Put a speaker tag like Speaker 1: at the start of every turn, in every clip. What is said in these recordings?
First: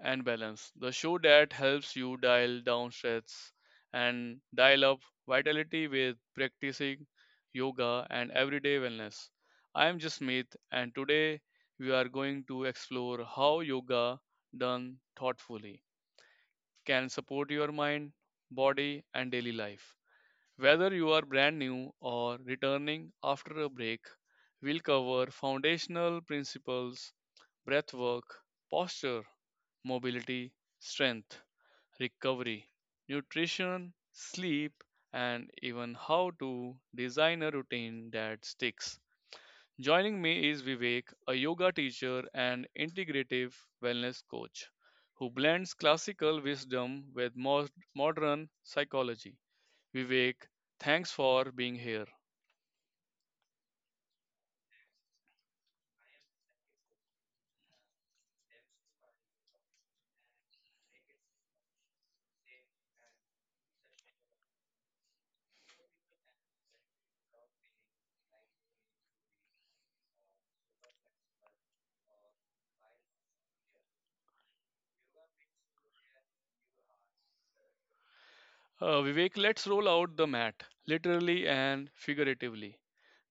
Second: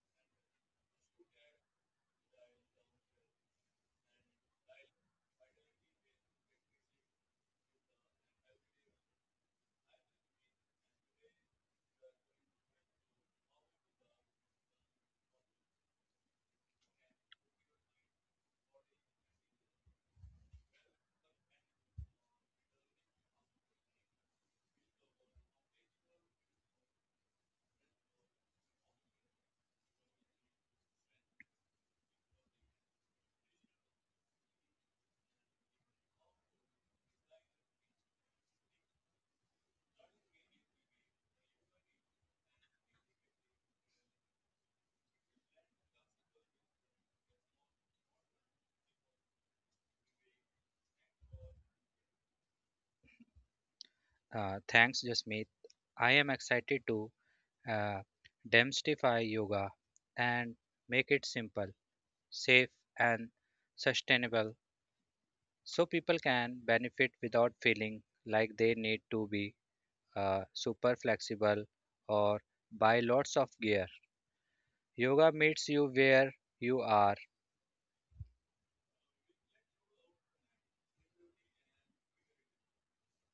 Speaker 1: and Balance, the show that helps you dial down stress and dial up vitality with practicing yoga and everyday wellness. I am Jasmeet, and today we are going to explore how yoga, done thoughtfully, can support your mind, body and daily life. Whether you are brand new or returning after a break, we'll cover foundational principles, breathwork, posture, mobility, strength, recovery, nutrition, sleep, and even how to design a routine that sticks. Joining me is Vivek, a yoga teacher and integrative wellness coach who blends classical wisdom with most modern psychology. Vivek, thanks for being here.
Speaker 2: Thanks, Jasmeet. I am excited to uh, demystify yoga and make it simple, safe, and sustainable so people can benefit without feeling like they need to be super flexible or buy lots of gear. Yoga meets you where you are.
Speaker 1: Vivek, let's roll out the mat, literally and figuratively.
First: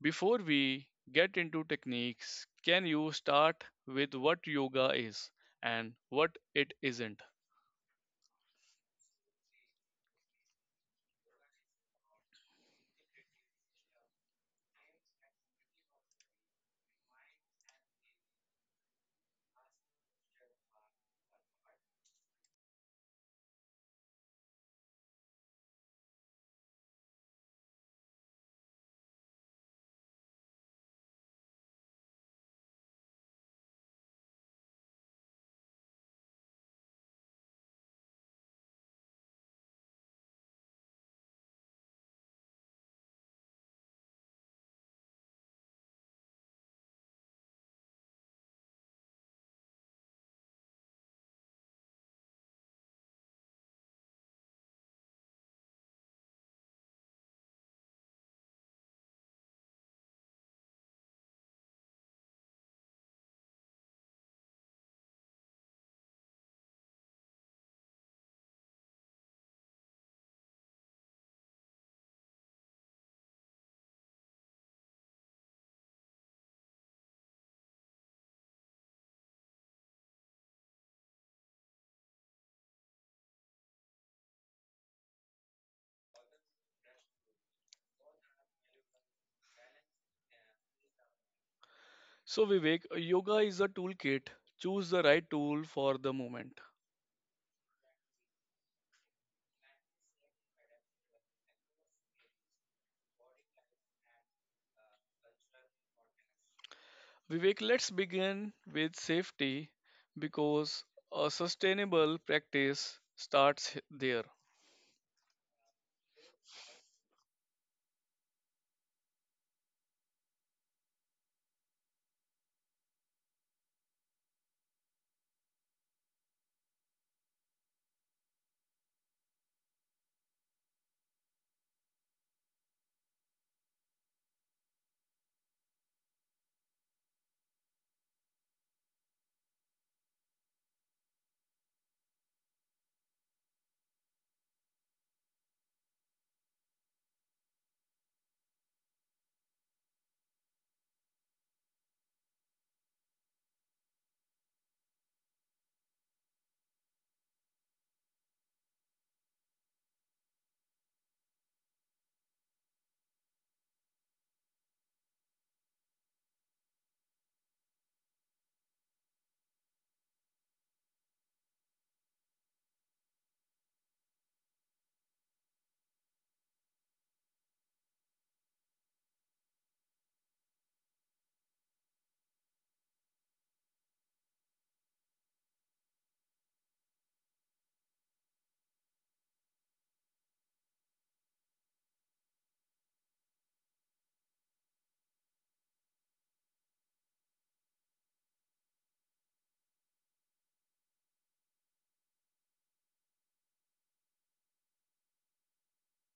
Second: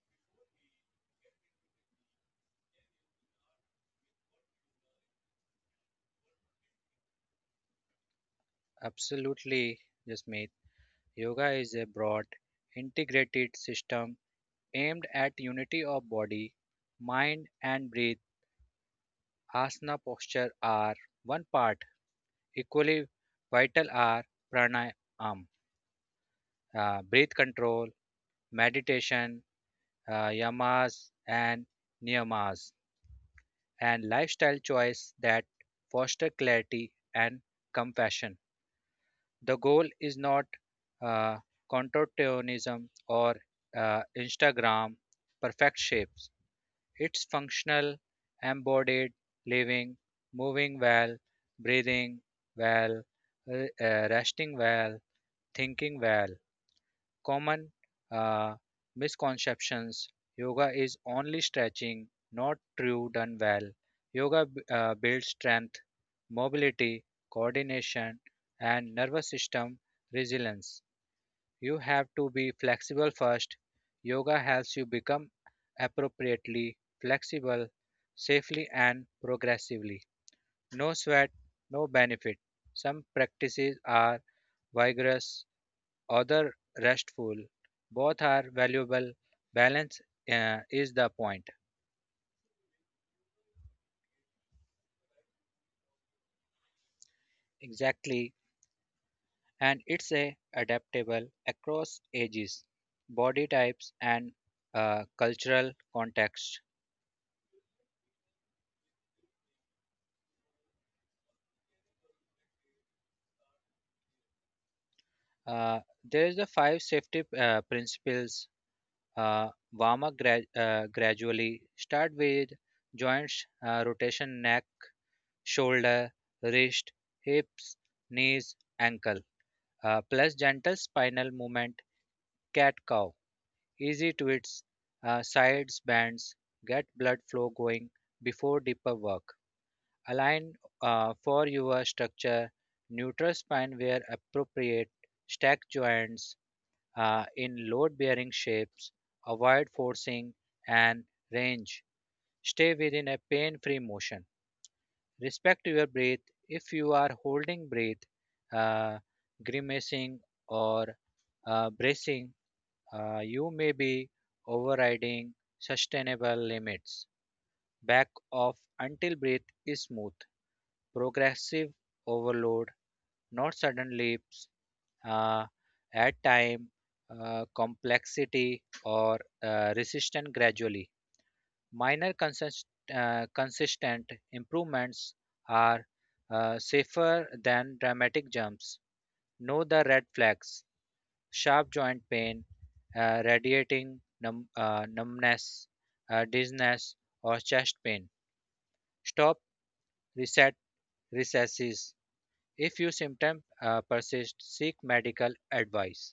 Speaker 1: Before we get into techniques, can you start with what yoga is and what it isn't?
Speaker 2: Absolutely, Jasmeet. Yoga is a broad, integrated system aimed at unity of body, mind, and breath asana posture are one part. Equally vital are pranayam, breath control, meditation, yamas and niyamas, and lifestyle choice that foster clarity and compassion. The goal is not uh, contortionism or Instagram perfect shapes. It's functional, embodied, living, moving well, breathing well, resting well, thinking well. Common uh, misconceptions yoga is only stretching, not true done well. Yoga builds strength, mobility, coordination, and nervous system resilience. You have to be flexible first. Yoga helps you become appropriately flexible, safely, and progressively. No sweat, no benefit. Some practices are vigorous, other restful. Both are valuable. Balance is the point.
Speaker 1: So, Vivek, yoga is a toolkit. Choose the right tool for the moment.
Speaker 2: Exactly, and it's a adaptable across ages, body types, and cultural context.
Speaker 1: Vivek, let's begin with safety because a sustainable practice starts there.
Speaker 2: Uh, there's the five safety principles. Warm up gradually. Start with joints, rotation, neck, shoulder, wrist, hips, knees, ankle. Plus gentle spinal movement, cat cow. Easy twists, sides bends. Get blood flow going before deeper work. Align for your structure. Neutral spine where appropriate. Stack joints in load bearing shapes, avoid forcing and range. Stay within a pain free motion. Respect your breath if you are holding breath, uh, grimacing, or bracing. You may be overriding sustainable limits. Back off until breath is smooth. Progressive overload, not sudden leaps, uh, add time, complexity, or resistance gradually. Minor consistent improvements are safer than dramatic jumps. Know the red flags sharp joint pain, radiating numbness, dizziness, or chest pain. Stop, reset, recesses. If your symptom persists, seek medical advice.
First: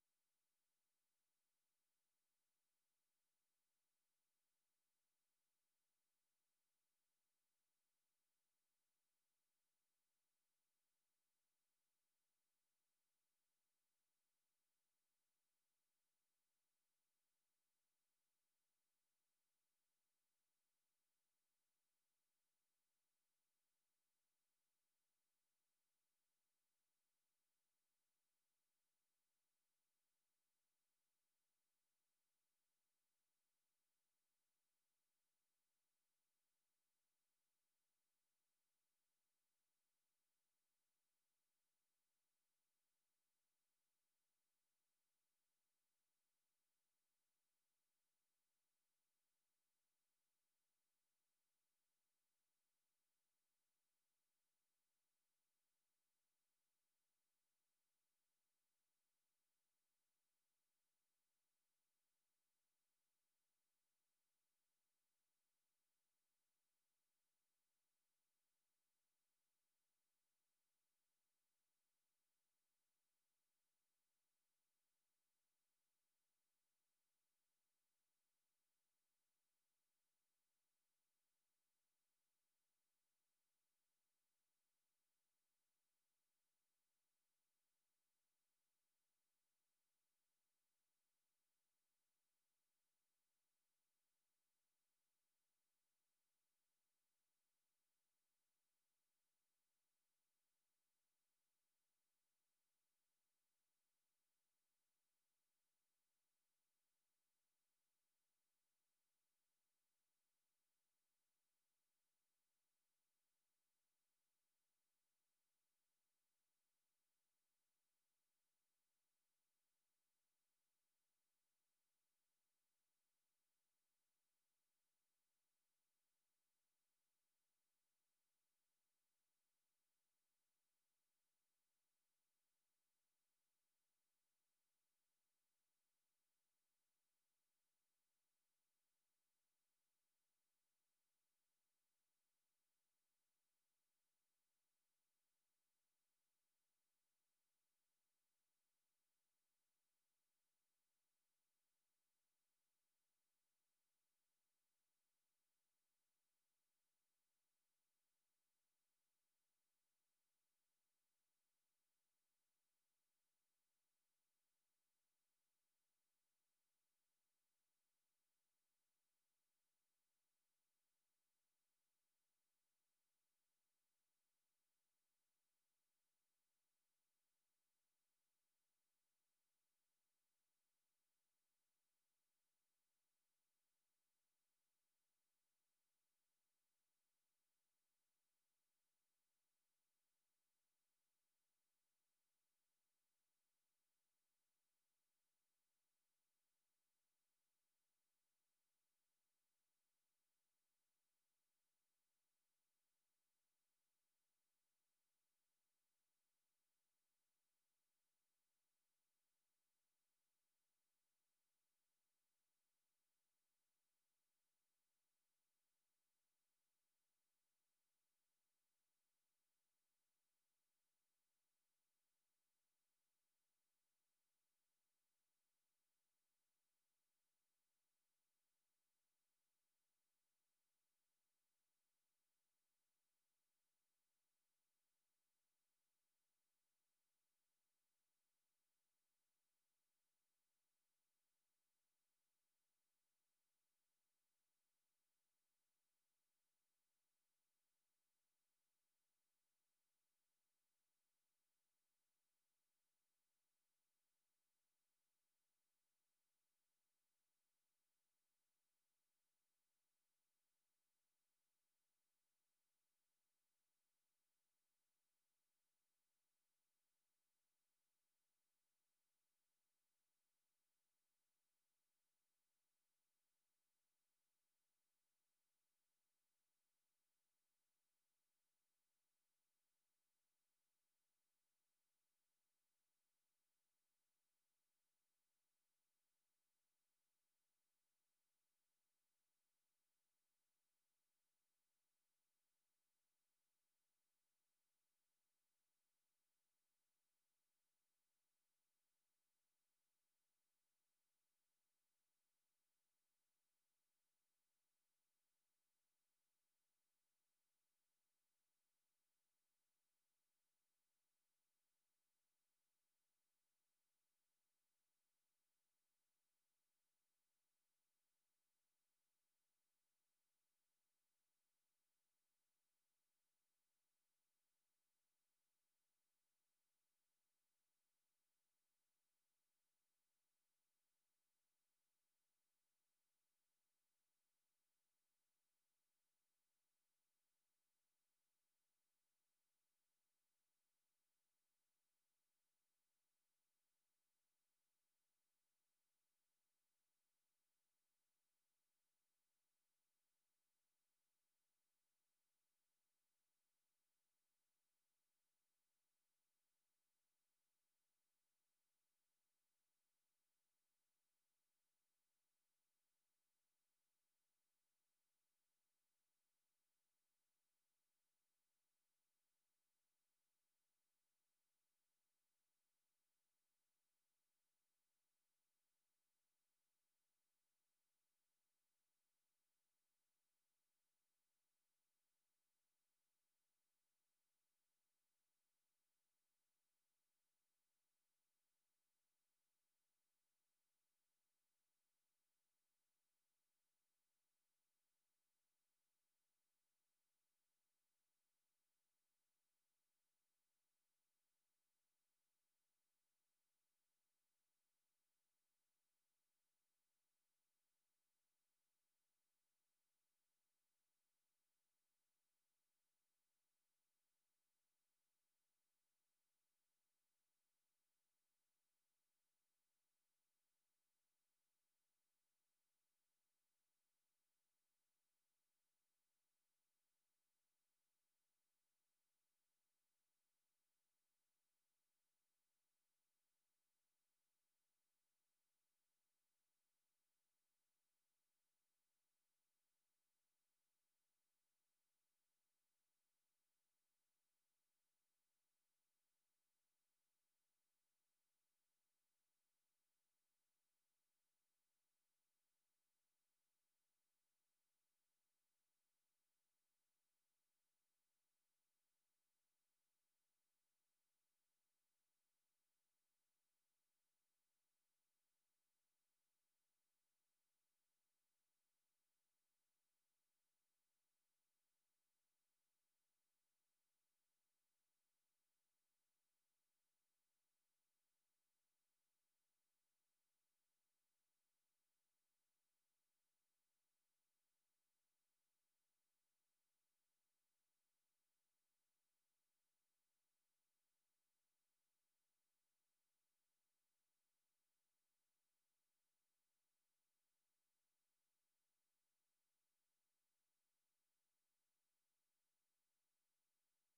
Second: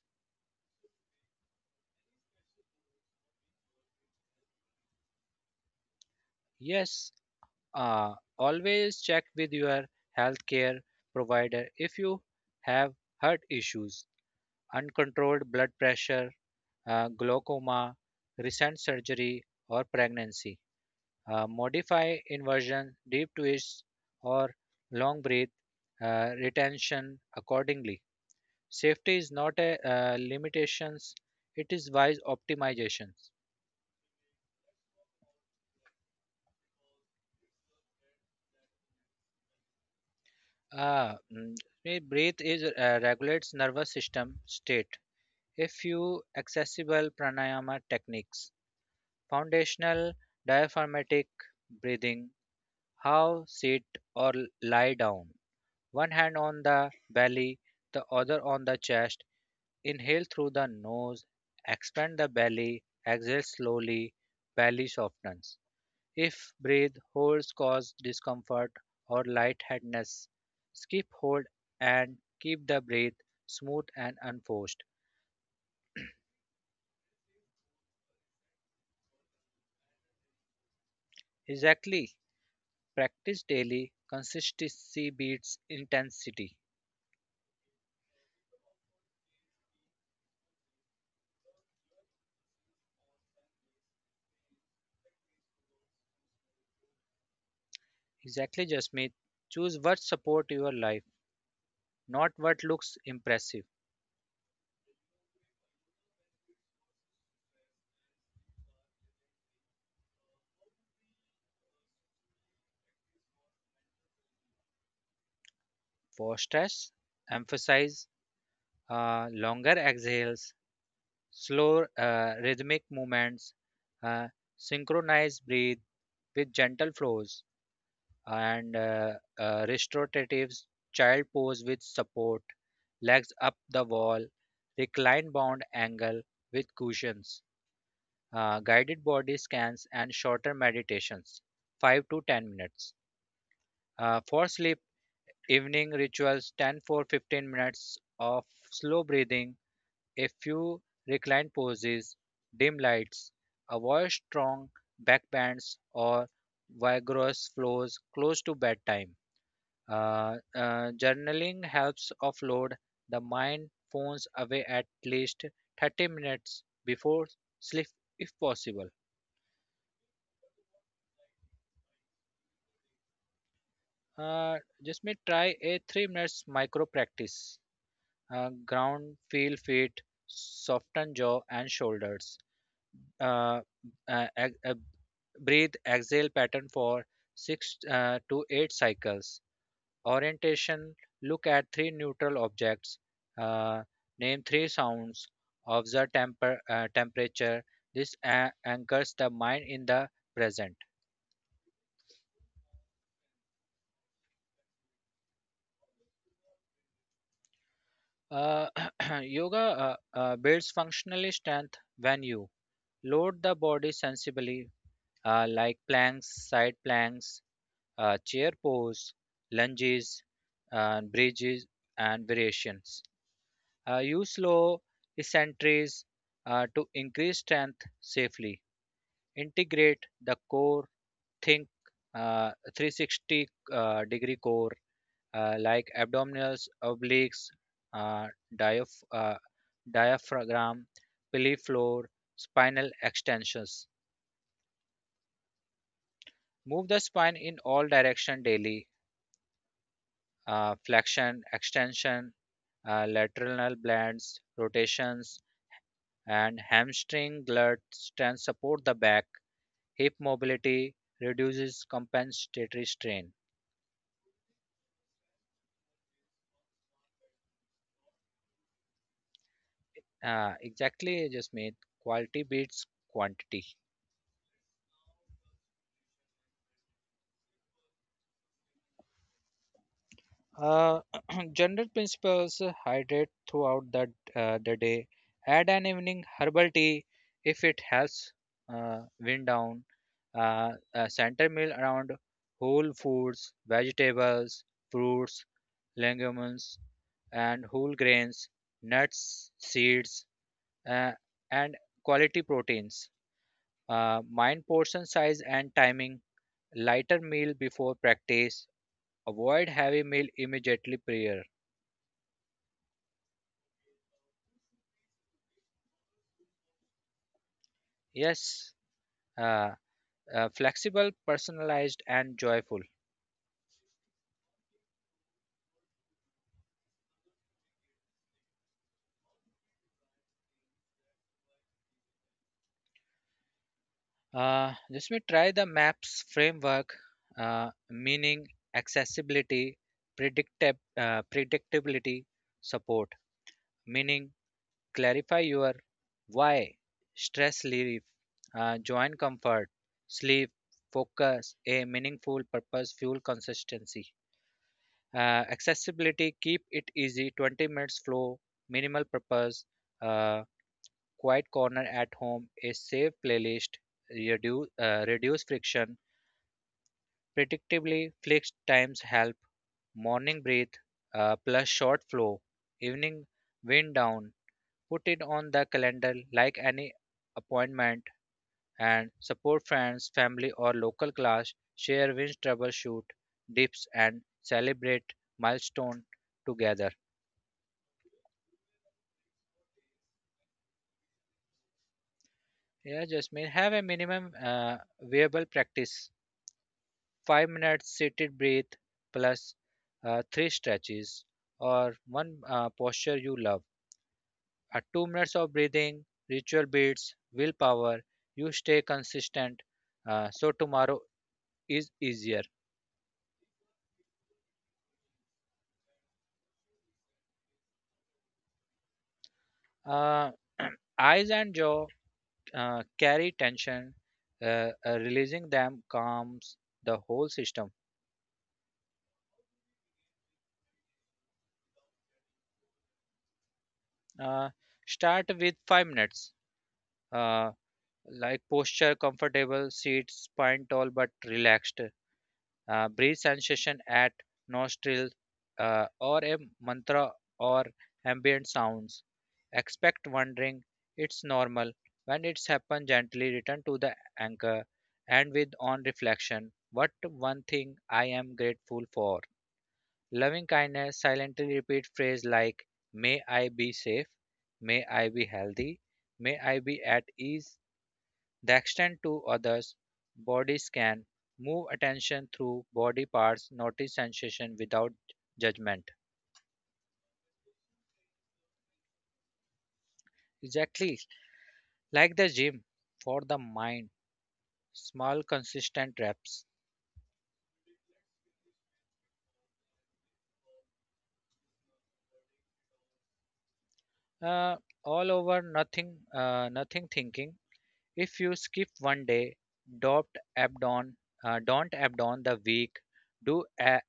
Speaker 2: Yes. Uh, Always check with your healthcare provider if you have heart issues, uncontrolled blood pressure, glaucoma, recent surgery, or pregnancy. Modify inversion, deep twists, or long breath retention accordingly. Safety is not a limitations; it is wise optimizations. Ah, mm, breath is regulates nervous system state a few accessible pranayama techniques. Foundational diaphragmatic breathing, how sit or lie down. One hand on the belly, the other on the chest. Inhale through the nose, expand the belly, exhale slowly, belly softens. If breath holds cause discomfort or lightheadedness, skip hold and keep the breath smooth and unforced. Exactly. Practice daily. Consistency beats intensity. Exactly, Jasmeet. Choose what support your life, not what looks impressive. For stress, emphasize longer exhales, slow rhythmic movements, uh, synchronize breathe with gentle flows, and restoratives. Child pose with support, legs up the wall, recline bound angle with cushions. Guided body scans, and shorter meditations, 5 to 10 minutes. For sleep, evening rituals, 10 for 15 minutes of slow breathing, a few reclined poses, dim lights, avoid strong backbends or vigorous flows close to bedtime. Journaling helps offload the mind phones away at least 30 minutes before sleep if possible. Uh, just may try a 3 minutes micro practice. Ground, feel feet, soften jaw and shoulders. Uh, uh, ex- uh, breathe, exhale pattern for six to eight cycles. Orientation, look at three neutral objects. Uh, name three sounds. Observe temperature. This anchors the mind in the present. Uh, yoga builds functional strength when you load the body sensibly, like planks, side planks, chair pose, lunges, and bridges, and variations. Use slow eccentrics to increase strength safely. Integrate the core, think 360 degree core, like abdominals, obliques, uh, diaph- uh, diaphragm, pelvic floor, spinal extensions. Move the spine in all direction daily. Flexion, extension, lateral bends, rotations, and hamstring glut strength support the back. Hip mobility reduces compensatory strain. Exactly, Jasmeet. Quality beats quantity. Uh, general principles hydrate throughout the day. Add an evening herbal tea if it helps wind down. A center meal around whole foods, vegetables, fruits, legumes, and whole grains, nuts, seeds, uh, and quality proteins. Mind portion size and timing. Lighter meal before practice. Avoid heavy meal immediately prior. Yes, uh, flexible, personalized, and joyful. Just me try the MAPS framework, meaning accessibility, predictability, support, meaning clarify your why, stress relief, joint comfort, sleep, focus, a meaningful purpose, fuel consistency. Accessibility, keep it easy, 20 minutes flow, minimal purpose. Uh, Quiet corner at home, a safe playlist, reduce friction, predictably fixed times help, morning breathe plus short flow, evening wind down. Put it on the calendar like any appointment and support friends, family, or local class. Share wins, troubleshoot, dips, and celebrate milestone together. Yeah, just mean have a minimum viable practice. 5 minutes seated breath plus three stretches or one posture you love. At 2 minutes of breathing, ritual beats, willpower, you stay consistent. So tomorrow is easier. Uh, eyes and jaw carry tension, releasing them calms the whole system. Uh, start with 5 minutes. Uh, like posture comfortable, seat spine tall but relaxed breathe sensation at nostril or a mantra or ambient sounds expect wandering it's normal when it's happened gently return to the anchor and with on reflection what one thing I am grateful for loving kindness silently repeat phrase like may I be safe may I be healthy may I be at ease the extent to others' bodies can move attention through body parts, notice sensation without judgment. Exactly like the gym for the mind, small consistent reps. Uh, all over nothing, nothing thinking. If you skip one day, don't abandon, don't abandon the week. Do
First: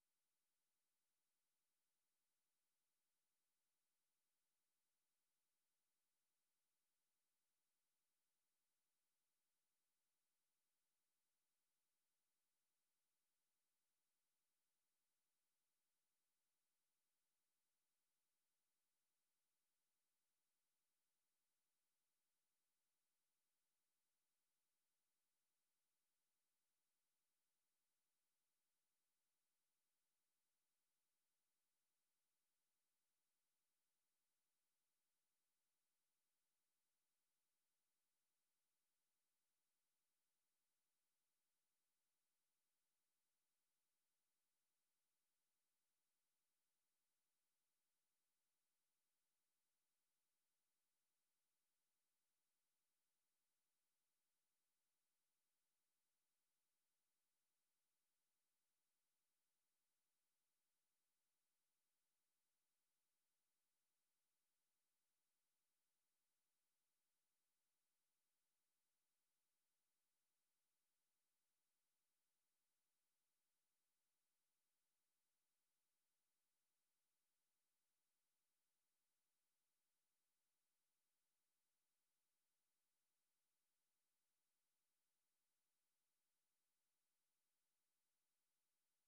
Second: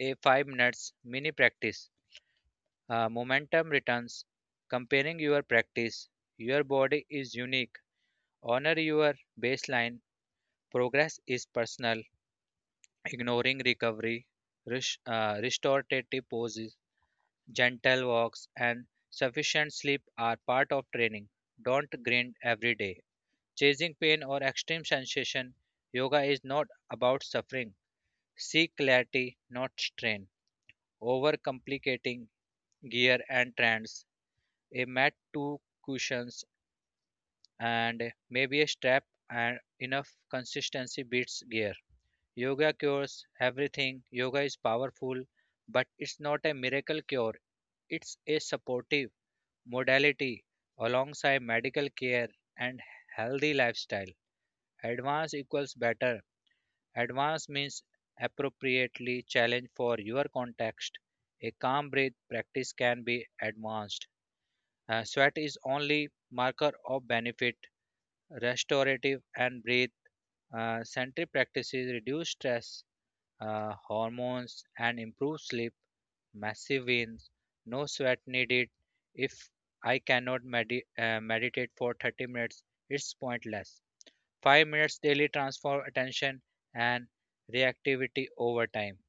Speaker 2: a 5 minutes mini practice. Momentum returns. Comparing your practice, your body is unique. Honor your baseline. Progress is personal. Ignoring recovery, restorative poses, gentle walks, and sufficient sleep are part of training. Don't grind every day. Chasing pain or extreme sensation, yoga is not about suffering. Seek clarity, not strain. Overcomplicating gear and trends, a mat, two cushions, and maybe a strap, and enough consistency beats gear. Yoga cures everything. Yoga is powerful, but it's not a miracle cure. It's a supportive modality alongside medical care and healthy lifestyle. Advanced equals better. Advanced means appropriately challenged for your context. A calm breath practice can be advanced. Sweat is only marker of benefit. Restorative and breath centric practices reduce stress hormones, and improved sleep, massive wins, no sweat needed. If I cannot meditate for 30 minutes, it's pointless. 5 minutes daily transform attention and reactivity over time.